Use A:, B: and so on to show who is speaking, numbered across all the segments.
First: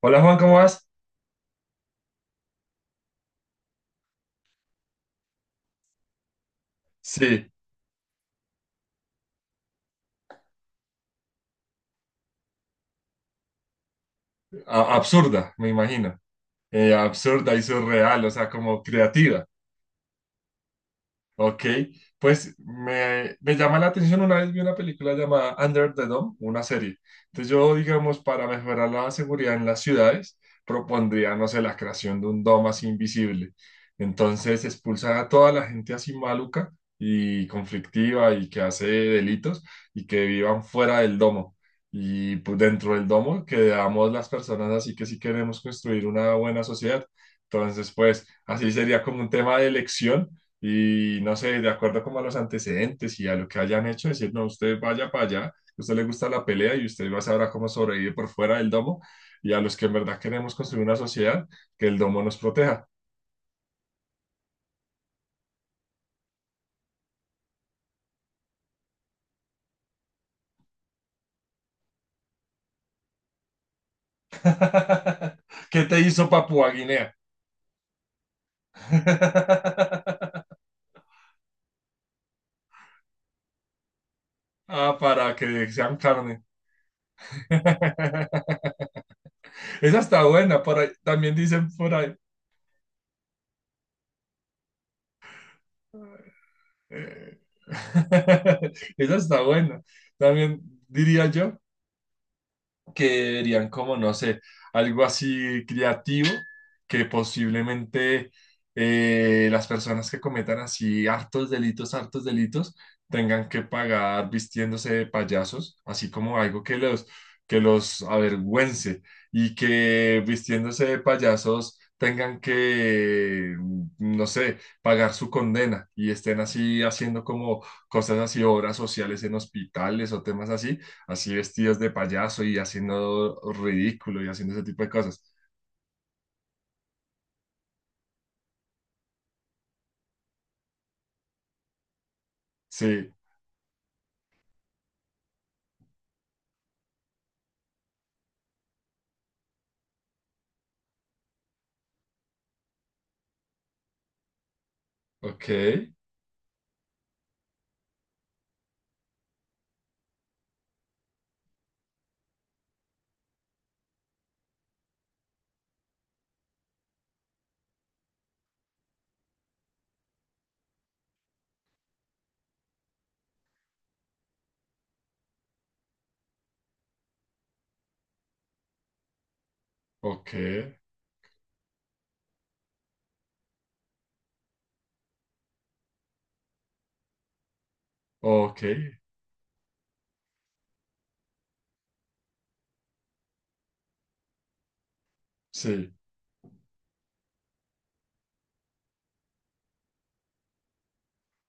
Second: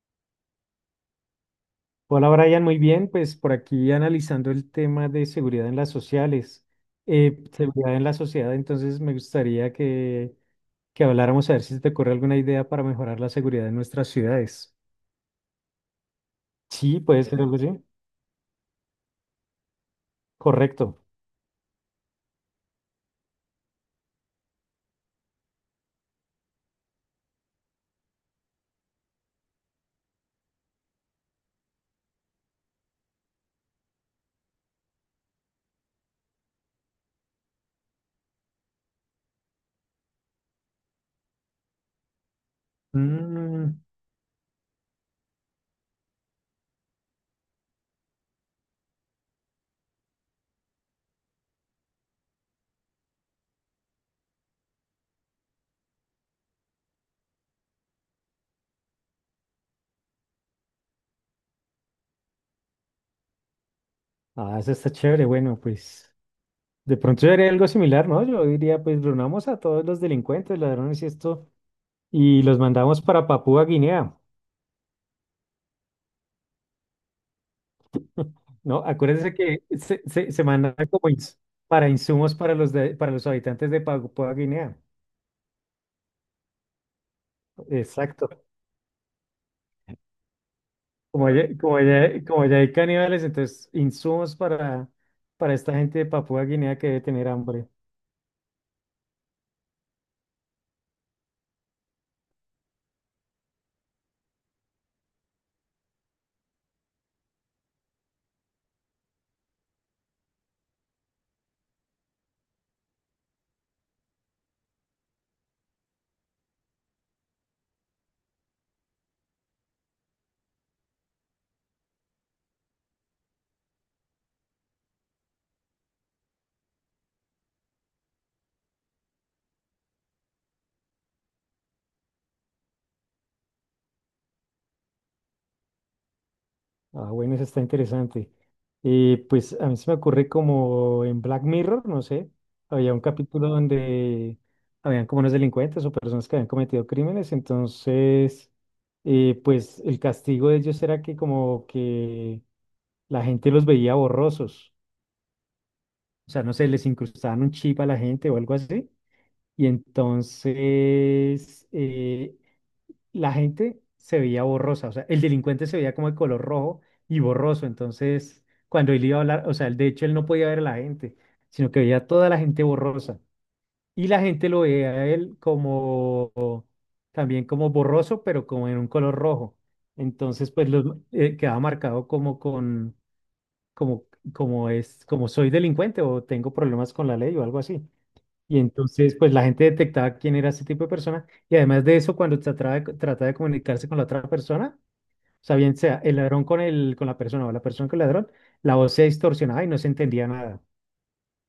A: Hola Juan, ¿cómo vas?
B: Hola Brian, muy bien. Pues por aquí analizando el tema de seguridad en las sociales,
A: Sí,
B: seguridad en la sociedad, entonces me gustaría que habláramos a ver si se te ocurre alguna idea para mejorar la seguridad en nuestras ciudades.
A: absurda, me imagino.
B: Sí, puede ser
A: Absurda
B: algo
A: y
B: así.
A: surreal, o sea, como creativa.
B: Correcto.
A: Ok, pues me llama la atención, una vez vi una película llamada Under the Dome, una serie. Entonces yo, digamos, para mejorar la seguridad en las ciudades, propondría, no sé, la creación de un domo así invisible. Entonces expulsar a toda la gente así maluca y conflictiva y que hace delitos y que vivan fuera del domo. Y pues dentro del domo
B: Mm,
A: quedamos las personas así que sí queremos construir una buena sociedad. Entonces, pues así sería como un tema de elección y no sé, de acuerdo como a los antecedentes y a lo que hayan hecho, decir, no, usted vaya para allá, a usted le gusta la pelea y usted va a saber cómo sobrevivir por fuera del domo y a los que en verdad queremos construir una sociedad, que el domo nos proteja.
B: ah, eso está chévere. Bueno, pues de pronto yo haría algo similar, ¿no? Yo diría, pues reunamos a todos los delincuentes, ladrones y esto, y los mandamos para Papúa Guinea.
A: ¿Qué te hizo Papua Guinea?
B: ¿No? Acuérdense que se mandan como para insumos para para los habitantes de Papúa Guinea.
A: Ah, para que sean carne.
B: Exacto.
A: Esa está buena, por ahí,
B: Como
A: también
B: ya,
A: dicen por ahí.
B: como ya hay caníbales, entonces insumos para esta gente de Papúa Guinea que debe tener
A: eh,
B: hambre.
A: Esa está buena. También diría yo que dirían como, no sé, algo así creativo que posiblemente las personas que cometan así hartos delitos, tengan que pagar vistiéndose de payasos, así como algo que los avergüence y que vistiéndose de payasos tengan que, no sé, pagar su condena y estén así haciendo como cosas así, obras sociales en hospitales o temas así así vestidos de payaso y haciendo ridículo y haciendo ese tipo de cosas.
B: Ah, bueno, eso está interesante. Y pues a mí se me ocurre como en Black Mirror, no sé, había un
A: Sí,
B: capítulo donde habían como unos delincuentes o personas que habían cometido crímenes, entonces, pues el castigo de ellos era que como que la gente los veía borrosos.
A: ok,
B: O sea, no sé, les incrustaban un chip a la gente o algo así. Y entonces la gente se veía borrosa. O sea, el delincuente se veía como de color rojo y borroso. Entonces, cuando él iba a hablar, o sea, de hecho él no podía ver a la gente, sino que veía a toda la gente borrosa. Y la gente lo veía a él como también como borroso, pero como en un color rojo.
A: ok,
B: Entonces, pues quedaba marcado como con como, como soy delincuente o tengo problemas con la ley o algo así. Y
A: ok,
B: entonces, pues la gente detectaba quién era ese tipo de persona. Y además de eso, cuando trataba de comunicarse con la otra persona, o sea, bien
A: sí.
B: sea el ladrón con la persona o la persona con el ladrón, la voz se distorsionaba y no se entendía nada.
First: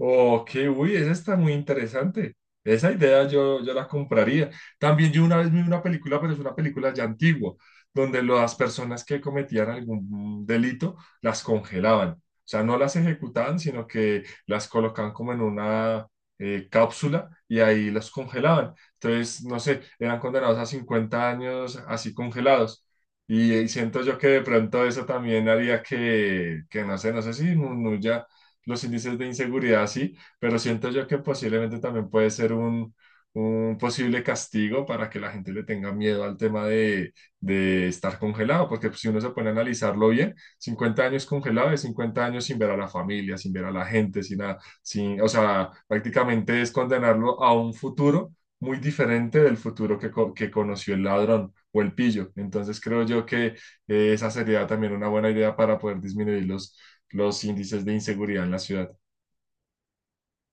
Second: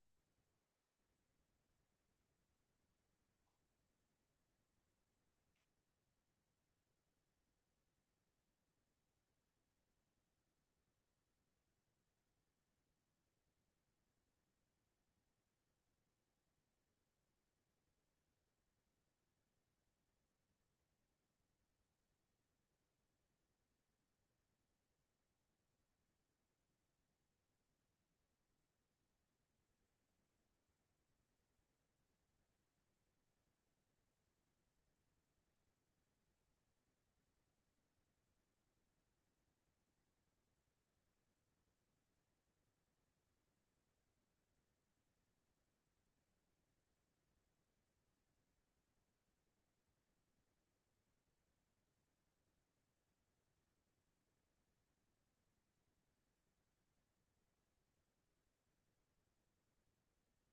A: Ok, uy, esa está muy interesante. Esa idea yo la compraría. También yo una vez vi una película, pero es una película ya antigua, donde las personas que cometían algún delito las congelaban. O sea, no las ejecutaban, sino que las colocaban como en una cápsula y ahí los congelaban. Entonces, no sé, eran condenados a 50 años así congelados. Y siento yo que de pronto eso también haría que no sé, no sé si disminuya los índices de inseguridad, sí, pero siento yo que posiblemente también puede ser un posible castigo para que la gente le tenga miedo al tema de estar congelado, porque pues, si uno se pone a analizarlo bien, 50 años congelado es 50 años sin ver a la familia, sin ver a la gente, sin nada, sin, o sea, prácticamente es condenarlo a un futuro muy diferente del futuro que conoció el ladrón o el pillo. Entonces creo yo que esa sería también una buena idea para poder disminuir los índices de inseguridad en la ciudad.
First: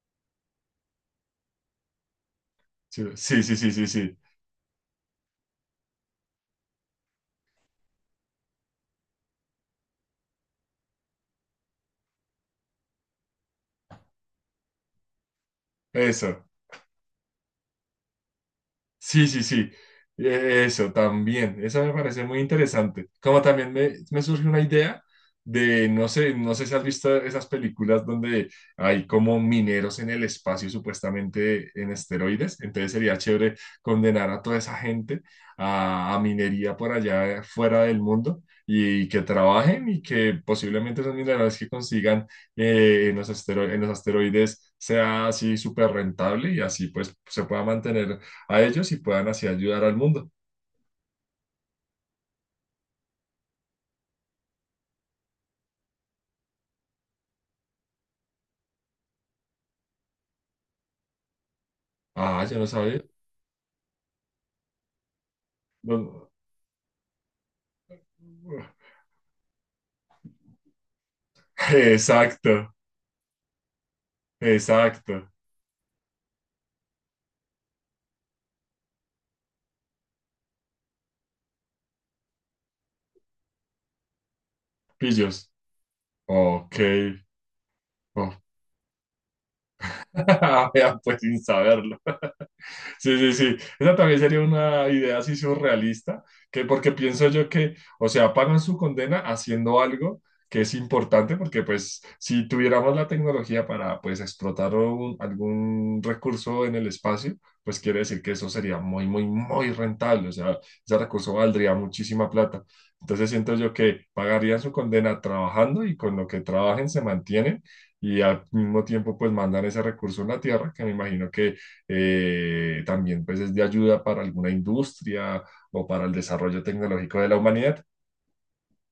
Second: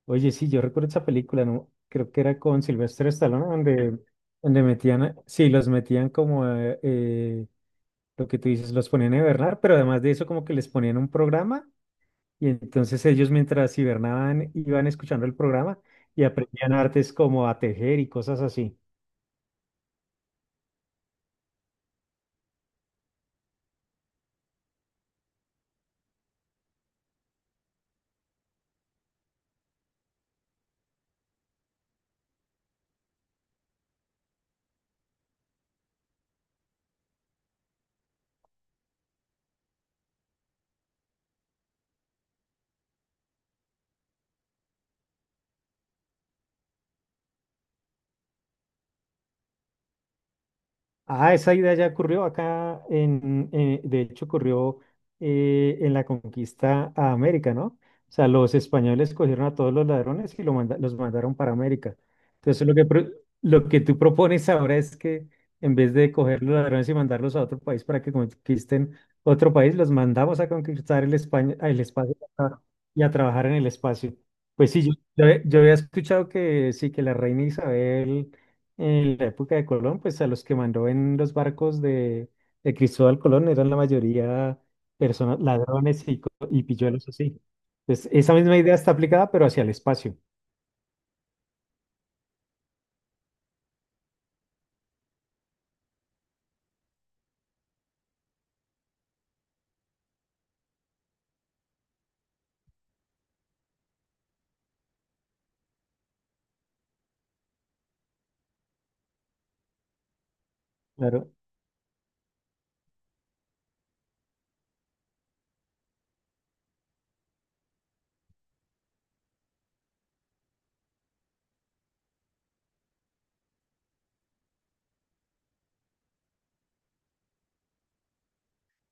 B: Oye, sí, yo recuerdo esa película, ¿no? Creo que era con
A: Sí,
B: Sylvester
A: sí,
B: Stallone,
A: sí, sí, sí,
B: donde,
A: sí.
B: donde sí, los metían como, lo que tú dices, los ponían a hibernar, pero además de eso, como que les ponían un programa. Y entonces ellos mientras hibernaban iban escuchando el programa y
A: Eso.
B: aprendían artes como a tejer y cosas así.
A: Sí, sí, sí. Eso también. Eso me parece muy interesante. Como también me surge una idea de, no sé, no sé si has visto esas películas donde hay como mineros en el espacio, supuestamente en esteroides. Entonces sería chévere condenar a toda esa gente a minería por allá fuera del mundo y que trabajen y que posiblemente esos minerales que consigan en los asteroides sea así súper rentable y así pues se pueda mantener a ellos y puedan así ayudar al mundo.
B: Ah, esa idea ya ocurrió acá, de hecho ocurrió en la conquista a América, ¿no? O sea, los españoles cogieron a todos los ladrones y los mandaron para América.
A: Ah, yo
B: Entonces,
A: no sabía.
B: lo que tú propones ahora es que en vez de
A: No-
B: coger los ladrones y mandarlos a otro país para que conquisten otro país, los mandamos a conquistar España, el espacio
A: Exacto,
B: y a trabajar en el espacio. Pues sí,
A: exacto.
B: yo había escuchado que sí, que la reina Isabel en la época de Colón, pues a los que mandó en los barcos de Cristóbal Colón eran la mayoría personas,
A: Pillos.
B: ladrones y
A: Ok.
B: pilluelos así. Entonces,
A: Oh.
B: esa misma idea está aplicada, pero hacia el espacio,
A: Vean, pues sin saberlo. Sí, sí, sí. Esa también sería una idea así surrealista, que porque pienso yo que, o sea, pagan su condena haciendo algo que es importante, porque pues si tuviéramos la tecnología para pues explotar algún recurso en el espacio, pues quiere decir que eso sería muy, muy, muy rentable, o sea, ese
B: claro.
A: recurso valdría muchísima plata. Entonces siento yo que pagarían su condena trabajando y con lo que trabajen se mantienen y al mismo tiempo pues mandan ese recurso a la Tierra, que me imagino que también pues es de ayuda para alguna industria o para el desarrollo tecnológico de la humanidad.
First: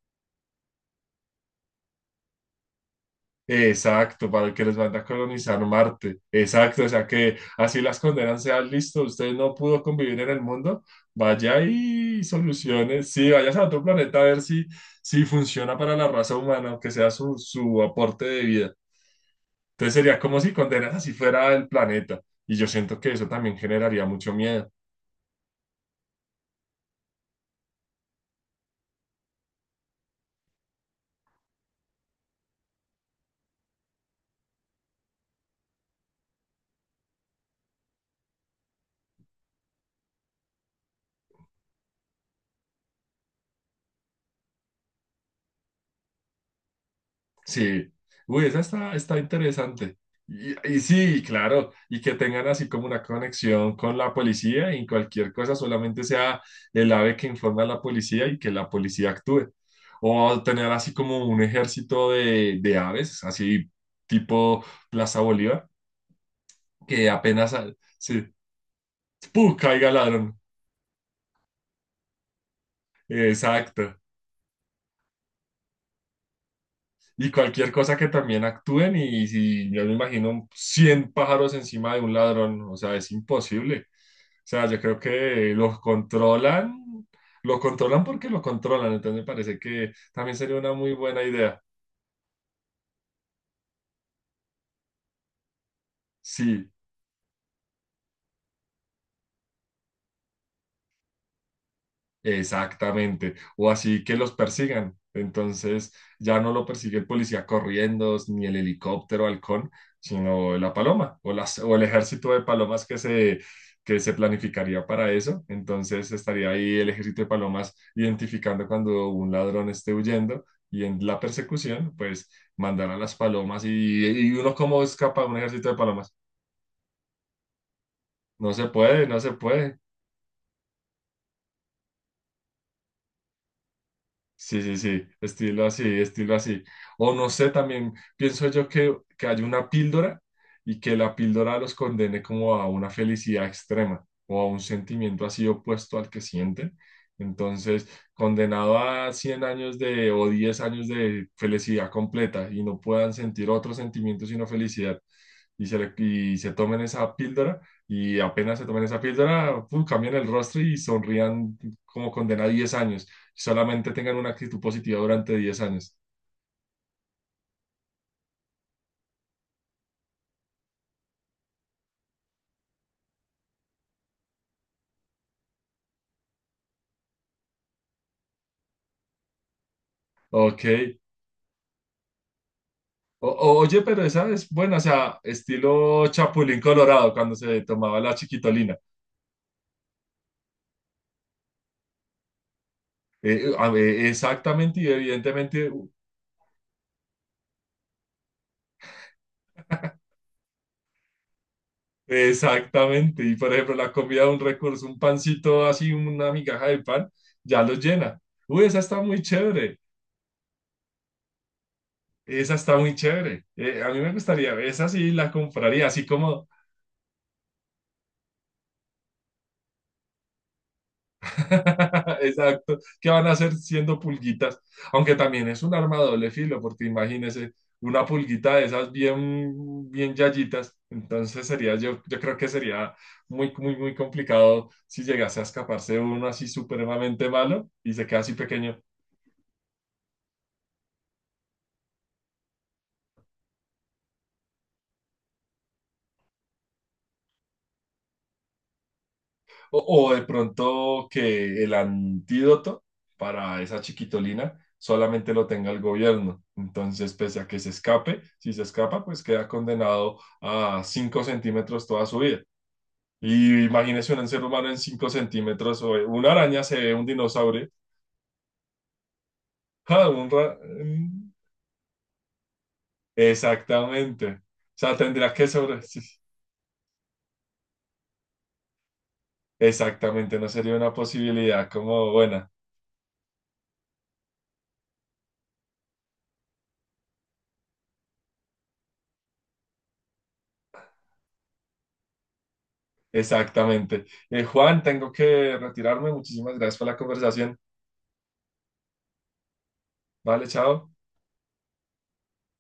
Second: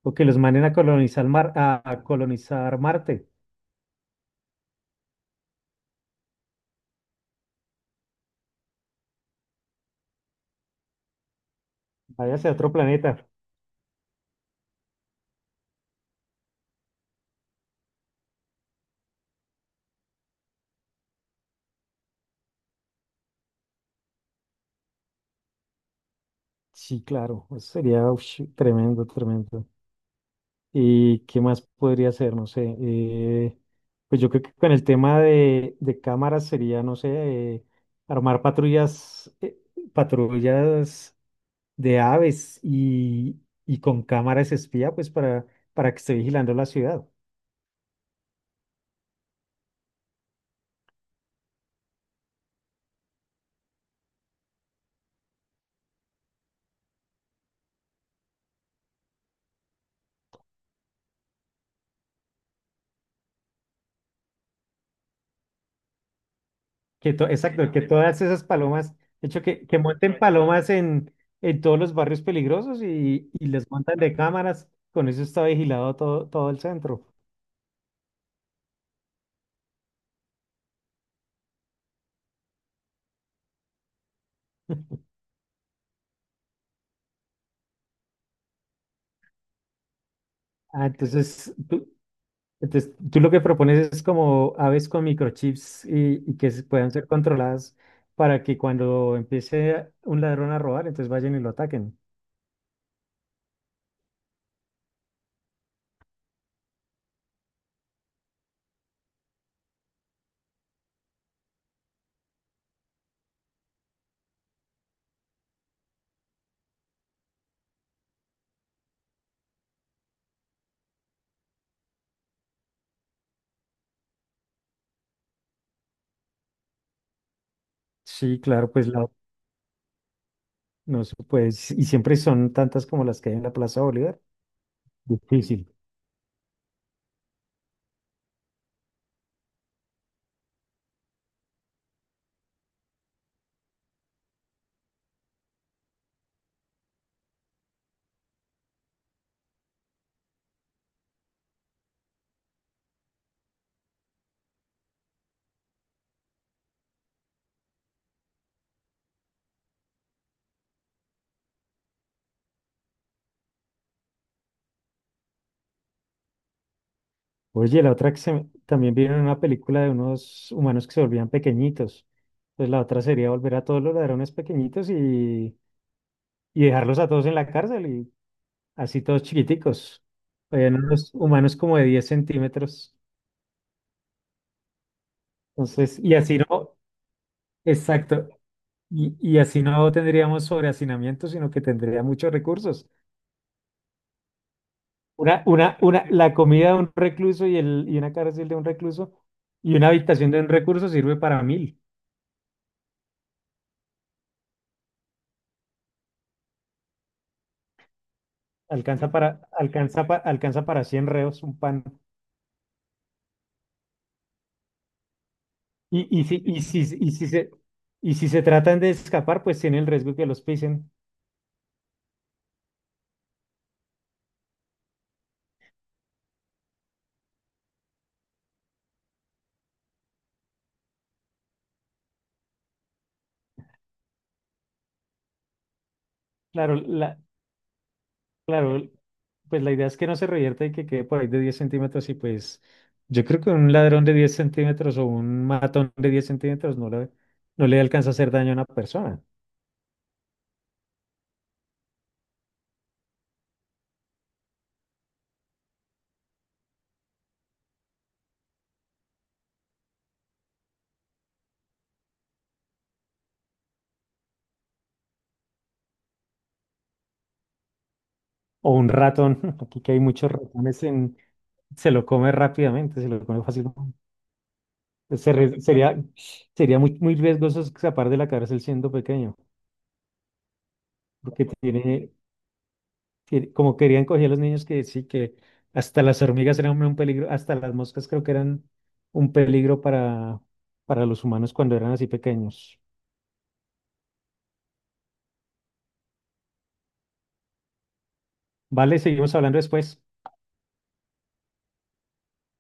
B: O que los manden a colonizar a colonizar Marte,
A: Exacto, para el que les manda a colonizar Marte. Exacto, o sea que así las condenan sean listo, usted no pudo convivir en el mundo, vaya y
B: vaya hacia otro
A: soluciones,
B: planeta.
A: sí, vayas a otro planeta a ver si funciona para la raza humana, aunque sea su aporte de vida. Entonces sería como si condenas así fuera el planeta. Y yo siento que eso también generaría mucho miedo.
B: Sí, claro, eso sería ush, tremendo, tremendo. ¿Y qué más podría ser? No sé. Pues yo creo que con el tema de cámaras sería, no sé, armar patrullas, patrullas de aves y con cámaras espía, pues para que esté vigilando la ciudad.
A: Sí, uy, esa está interesante. Y sí, claro, y que tengan así como una conexión con la policía y cualquier cosa solamente sea el ave que informa a la policía y que la policía actúe. O tener así como un ejército de aves, así tipo Plaza Bolívar, que apenas,
B: Exacto, que todas
A: sí,
B: esas palomas, de hecho,
A: ¡pum!
B: que
A: Caiga el
B: monten
A: ladrón.
B: palomas en todos los barrios peligrosos y les
A: Exacto.
B: montan de cámaras. Con eso está vigilado todo, todo el centro.
A: Y cualquier cosa que también actúen y si yo me imagino 100 pájaros encima de un ladrón, o sea, es imposible. O sea, yo creo que los controlan, lo controlan porque lo controlan, entonces me parece que también sería una
B: Ah,
A: muy buena
B: entonces,
A: idea.
B: tú- Entonces, tú lo que propones es como aves con microchips y que se
A: Sí.
B: puedan ser controladas para que cuando empiece un ladrón a robar, entonces vayan y lo ataquen.
A: Exactamente, o así que los persigan. Entonces ya no lo persigue el policía corriendo, ni el helicóptero halcón, sino la paloma o el ejército de palomas que se planificaría para eso. Entonces estaría ahí el ejército de palomas identificando cuando un ladrón esté huyendo y en la persecución, pues mandar a las palomas y uno cómo escapa de un ejército de palomas.
B: Sí,
A: No se
B: claro, pues
A: puede, no se puede.
B: no se puede, y siempre son tantas como las que hay en la Plaza Bolívar.
A: Sí, sí, sí, estilo
B: Difícil.
A: así, estilo así. O no sé, también pienso yo que hay una píldora y que la píldora los condene como a una felicidad extrema o a un sentimiento así opuesto al que sienten. Entonces, condenado a 100 años de o 10 años de felicidad completa y no puedan sentir otro sentimiento sino felicidad y se tomen esa píldora y apenas se tomen esa píldora, pum, cambian el rostro y sonrían como condena a 10 años solamente tengan una actitud positiva durante 10 años.
B: Oye, la otra que se me- también vieron una película de unos humanos que se volvían pequeñitos. Entonces la otra sería volver a todos los ladrones pequeñitos y dejarlos a todos en la cárcel y así todos chiquiticos.
A: Ok.
B: Habían unos humanos como de 10 centímetros.
A: Oye, pero esa es buena, o sea,
B: Entonces,
A: estilo
B: y así
A: Chapulín
B: no,
A: Colorado, cuando se tomaba la
B: exacto,
A: chiquitolina.
B: y así no tendríamos sobrehacinamiento, sino que tendría muchos recursos.
A: A ver, exactamente y evidentemente,
B: Una, la comida de un recluso y una cárcel de un recluso y una habitación de un recluso sirve para mil,
A: exactamente. Y por ejemplo, la comida de un recurso, un pancito así, una migaja de pan, ya los llena. Uy, esa está
B: alcanza
A: muy
B: para,
A: chévere,
B: alcanza para 100 reos un pan.
A: esa está muy chévere. A mí me gustaría, esa sí la compraría, así
B: Y, y, si,
A: como
B: y, si, y, si se, y si se tratan de escapar, pues tiene el riesgo que los pisen.
A: Exacto. ¿Qué van a hacer siendo pulguitas? Aunque también es un arma de doble filo, porque imagínese una pulguita de esas bien, bien yayitas. Entonces sería, yo creo que sería muy, muy, muy complicado si llegase a escaparse uno así
B: Claro, la,
A: supremamente malo y se queda así pequeño.
B: Claro, pues la idea es que no se revierta y que quede por ahí de 10 centímetros y pues yo creo que un ladrón de 10 centímetros o un matón de 10 centímetros no le alcanza a hacer daño a una persona.
A: O de pronto que el antídoto para esa chiquitolina solamente lo tenga el gobierno. Entonces, pese a que se escape, si se escapa, pues queda condenado a 5 centímetros toda su vida. Y imagínese un ser humano en 5 centímetros, o una araña se ve un dinosaurio.
B: O un ratón, aquí que hay
A: ¡Ja!
B: muchos ratones,
A: Mm,
B: se lo come rápidamente, se lo come fácilmente.
A: Exactamente. O sea, tendría que sobre. Sí.
B: Sería sería muy, muy riesgoso escapar de la cárcel siendo pequeño,
A: Exactamente, no sería una
B: porque
A: posibilidad como buena.
B: como querían coger a los niños que hasta las hormigas eran un peligro, hasta las moscas creo que eran un peligro para los humanos cuando eran así pequeños.
A: Exactamente. Juan, tengo que retirarme. Muchísimas gracias por la conversación.
B: Vale, seguimos hablando después.
A: Vale, chao.